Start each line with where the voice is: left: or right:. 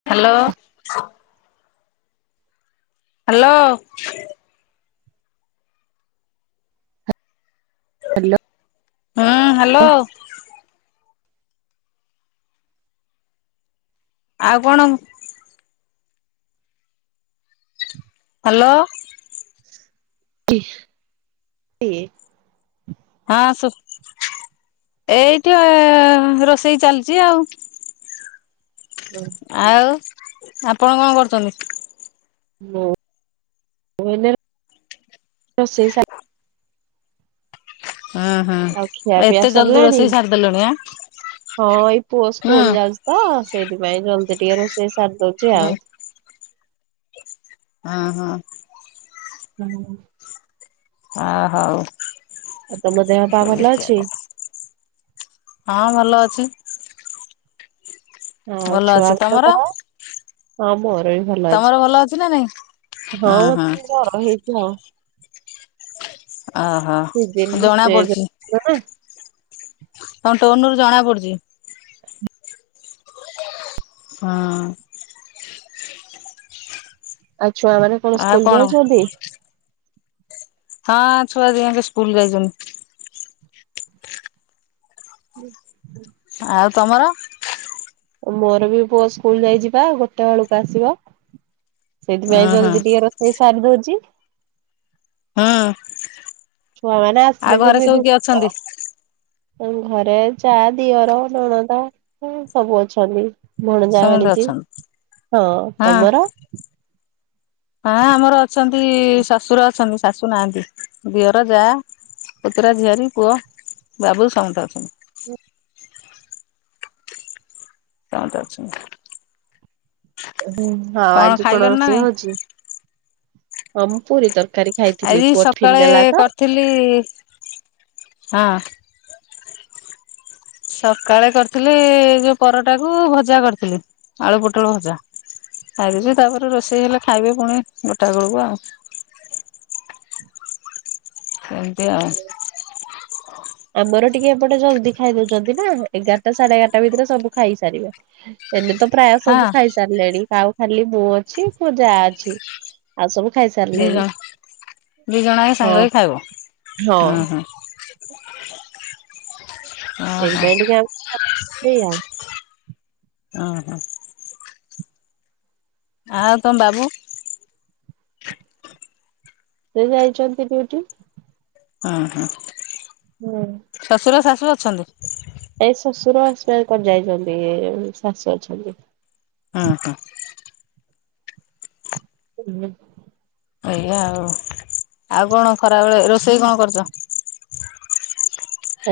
left: [inaudible] Hello.
right: Hello
left: ହଁ, hello. ଆଉ କ'ଣ? [inaudible]
right: [inaudible]
left: ଏଇ---ରୋଷେଇ ଚାଲ୍ଚି ଆଉ।
right: ହୁଁ, ଉ।
left: ଆଉ ଆପଣ କ'ଣ କରୁଚ?
right: [inaudible]
left: [inaudible]
right: [inaudible] ତ ସେଇଥି
left: ଏତେ
right: ପାଇଁ
left: ରୋଷେଇ
right: ଜଲ୍ଦି
left: ସାରିଦେଲଣି ଆଁ ହୁଁ
right: ଟିକେ ରୋଷେଇ ସାର୍ ଦଉଚି
left: ହୁଁ
right: ଆଉ।
left: ହଁ, ହଁ।
right: ହୁଁ।
left: ଅ, ହଉ
right: ଆଉ ତମ ଦେହ ପା ଭଲ ଅଛି?
left: [unintelligible] ହଁ, ଭଲ ଅଛି।
right: ହଁ,
left: ଭଲ
right: ଛୁଆ
left: ଅଛି
right: ବଧ
left: ତମର
right: କରାଅ। ହଁ, ମୋର ବି ଭଲ ଅଛି,
left: ତମର ନା ନାଇଁ
right: ହିଁ
left: ହଁ
right: ମତେ
left: ହଁ
right: ଟିକେ ଜର ହେଇ [unintelligible]
left: ଅ ହଁ, ଜଣା ପଡ଼ୁଛି।
right: ଦ ଦେଇ। [unintelligible]
left: ତମ ଟୋନ୍ ରୁ ଜଣା ପଡୁଛି। ହଁ।
right: ଆଉ ଛୁଆ ମାନେ କଣ ସ୍କୁଲ ଯାଇଛନ୍ତି?
left: ହଁ, ଛୁଆ ଦି ଆଙ୍କେ ସ୍କୁଲ ଯାଇଛନ୍ତି।
right: [unintelligible]
left: ଆଉ ତମର?
right: ମୋର ବି ପୁଅ ସ୍କୁଲ ଯାଇଛି ବା ଗୋଟେ ବେଳକୁ ଆସିବ। ସେଇଥି ପାଇଁ
left: ଉୁଁ ହୁଁ
right: ଜଲ୍ଦି ଟିକେ ରୋଷେଇ ସାରି ଦଉଛି।
left: ହୁଁ।
right: ଛୁଆ ମାନେ
left: ଆଉ
right: ଆସଲେ
left: ଘରେ
right: କେବେ
left: ସବୁ କିଏ
right: ଧୂତ
left: ଅଛନ୍ତି?
right: ଘରେ ଯା ଦିଅର ନଣଦ ସବୁ ଅଛନ୍ତି। ଭଣଜା,
left: ସମସ୍ତେ
right: ଭାଣିଜୀ,
left: ଅଛନ୍ତି
right: ହଁ, ତମର
left: ହଁ, ଆମର ଅଛନ୍ତି ଶଶୁର ଅଛନ୍ତି। ଶାଶୁ ନାହାଁନ୍ତି, ଦିଅର, ଯା ପୁତୁରା, ଝିଅରୀ, ପୁଅ, ବାବୁ ସମସ୍ତେ ଅଛନ୍ତି। ସମତେ ଅଛନ୍ତି।
right: ହୁଁ, ହଁ ଆଜି କଣ
left: ଖାଇଲଣି ନା
right: ରୋଷେଇ
left: ନାଇଁ?
right: ହଉଛି ହମ୍ ପୁରୀ ତରକା କାରି ଖାଇଥିଲି ପୁଅ ଟିଫିନ୍ ନେଲା ତ
left: ଥିଲି, ହଁ। ସକାଳେ କରିଥିଲି ଏ ଯୋଉ ପରଟା କୁ ଭଜା କରିଥିଲି, ଆଳୁ ପୋଟଳ ଭଜା। ଖାଇଛି ତାପରେ ରୋଷେଇ ହେଲେ ଖାଇବେ ପୁଣି ଗୋଟା ବେଳକୁ ଆଉ। ଏମୀତି ଆଉ।
right: ଆମର ଟିକେ ଏପଟେ ଜଲ୍ଦି ଖାଇ ଦଉଛନ୍ତି ନା ଏଗାରଟା ସାଢେ ଏଗାରଟା ଭିତରେ ସବୁ ଖାଇ ସାରିବେ। ଏବେ ତ ପ୍ରାୟ
left: ହଁ
right: ସବୁ ଖାଇ ସାରିଲେଣି ଆଉ ଖାଲି ମୁଁ ଅଛି, ମୋ ଯା ଅଛି। ଆଉ ସବୁ ଖାଇ
left: ଦି
right: ସାରିଲେଣି।
left: ଜଣ ଦି ଜଣ ଯାଙ୍ଗା ସାଙ୍ଗ ହେଇକି ଖାଇବ,
right: ହଁ
left: ହୁଁ ହୁଁ। ଓହୋ
right: ସେଇଥିପାଇଁ ଟିକେ ଆଉ [unintelligible]
left: ଅ ହଁ। ଆଉ ତମ ବାବୁ?
right: ସେ ଯାଇଛନ୍ତି ଡ୍ୟୁଟି।
left: ହଁ ହଁ।
right: ହୁଁ।
left: ଶଶୁର ଶାଶୁ ଅଛନ୍ତି?
right: ଏଇ ଶ୍ୱଶୁର ଏକ୍ସପାରୀ କରି ଯାଇଛନ୍ତି ଶାଶୁ ଅଛନ୍ତି।
left: ହଁ ହଁ।
right: ଉ ହୁଁ।
left: ଏଇଆ ଆଉ ଆଉ କଣ ଖରାବେଳେ ରୋଷେଇ କଣ କରୁଛ?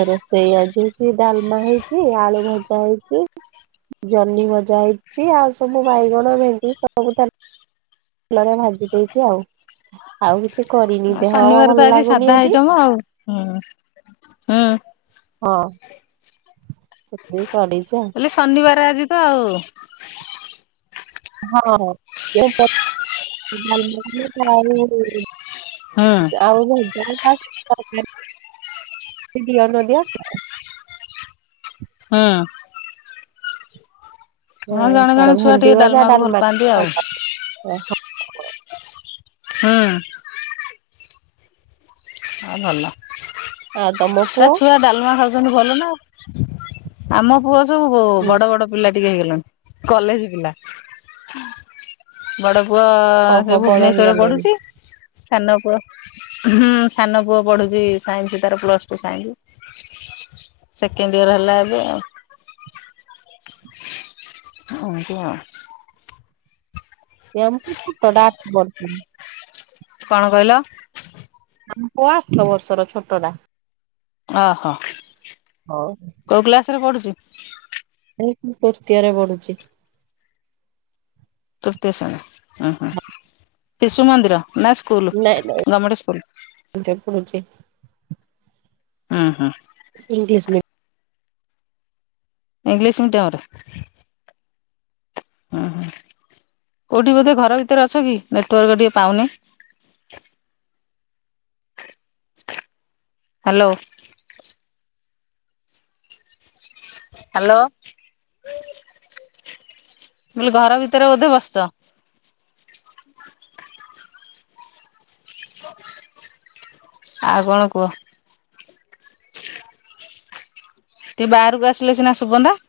right: ରୋଷେଇ ଆଜି ହେଇଛି ଡାଲମା ହେଇଛି ଆଳୁ ଭଜା ହେଇଛି ଜହ୍ନି ଭଜା ହେଇଛି ଆଉ ସବୁ ବାଇଗଣ ଭେଣ୍ଡି ସବୁ ତା ଫୁଲରେ ଭାଜି ଦେଇଛି ଆଉ ଆଉ କିଛି କରିନି ଦେହ ଭଲ ଲାଗୁନି ଆଜି।
left: ହଁଉ ହୁଁ ହୁଁ।
right: ହଁ ସେଥି ପାଇଁ ପଳେଇଚ ଆଉ
left: ମୁଁ କହିଲି ଶନିବାର ଆଜି ତ ଆଉ।
right: ହଁ ଦେହ ପା [unintelligible]
left: ହୁଁ।
right: ଆଉ [unintelligible] [unintelligible] ଦିଅ ନଦିଆ
left: ହଁ।
right: ହ
left: ହଁ ଜଣେ
right: ତାର
left: ଜଣେ ଛୁଆ
right: ଭେଣ୍ଡି
left: ଟିକେ
right: ଭଜା
left: ଡାଲମାକୁ ଭଲ
right: ଡାଲମା
left: ପାଆନ୍ତି ଆଉ
right: [unintelligible]
left: ହୁଁ। ଆ ଭଲ
right: ଆଉ ତମ
left: ତା
right: ପୁଅ
left: ଛୁଆ ଡାଲମା ଖାଉ ଚନ୍ତି ଭଲ ନା ଆଉ ଆମ ପୁଅ ସବୁ
right: ହୁଁ
left: ବଡ ବଡ ପିଲା ଟିକେ ହେଇଗଲାଣି କଲେଜ ପିଲା। ବଡ଼ ପୁଅ ସେ
right: ଓହୋ ବଡ
left: ଭୁବନେଶ୍ଵରରେ ପଢୁଛି
right: ହେଇଗଲେଣି
left: ସାନ ପୁଅ ହୁଁ ସାନ ପୁଅ ପଢୁଛି ସାଇନ୍ସ ତାର plus two science second year ହେଲା ଏବେ ଆଉ। ଏମିତି ଆଉ।
right: ଏ ଆମ [unintelligible]
left: କଣ କହିଲ?
right: ଆମ ପୁଅ ଆଠ ବର୍ଷର ଛୋଟ ଟା।
left: ଓହୋ
right: ହଉ
left: କୋଉ କ୍ଲାସରେ ପଢ଼ୁଛି?
right: ଏ ତୃତୀୟରେ ବଢୁଚି।
left: ତୃତୀୟ ଶ୍ରେଣୀ ଉ ହୁଁ ଶିଶୁ ମନ୍ଦିର ନା ସ୍କୁଲ
right: ନାଇଁ
left: ଗମେଣ୍ଟ ସ୍କୁଲ?
right: [unintelligible]
left: ଉ ହୁଁ।
right: ଇଂଲିଶ ମିଡି
left: ଇଂଲିଶ ମିଡ଼ିୟମରେ? ଉ ହୁଁ କୋଉଠି ବୋଧେ ଘର ଭିତରେ ଅଛ କି ନେଟୱାର୍କ ଟିକେ ପାଉନି? ହାଲୋ। ହ୍ୟାଲୋ। ମୁଁ କହିଲି ଘର ଭିତରେ ବୋଧେ ବସଚ? ଆଉ କଣ କୁହ। ଟିକେ ବାହାରକୁ ଆସିଲେ ସିନା ସୁବନ୍ତା।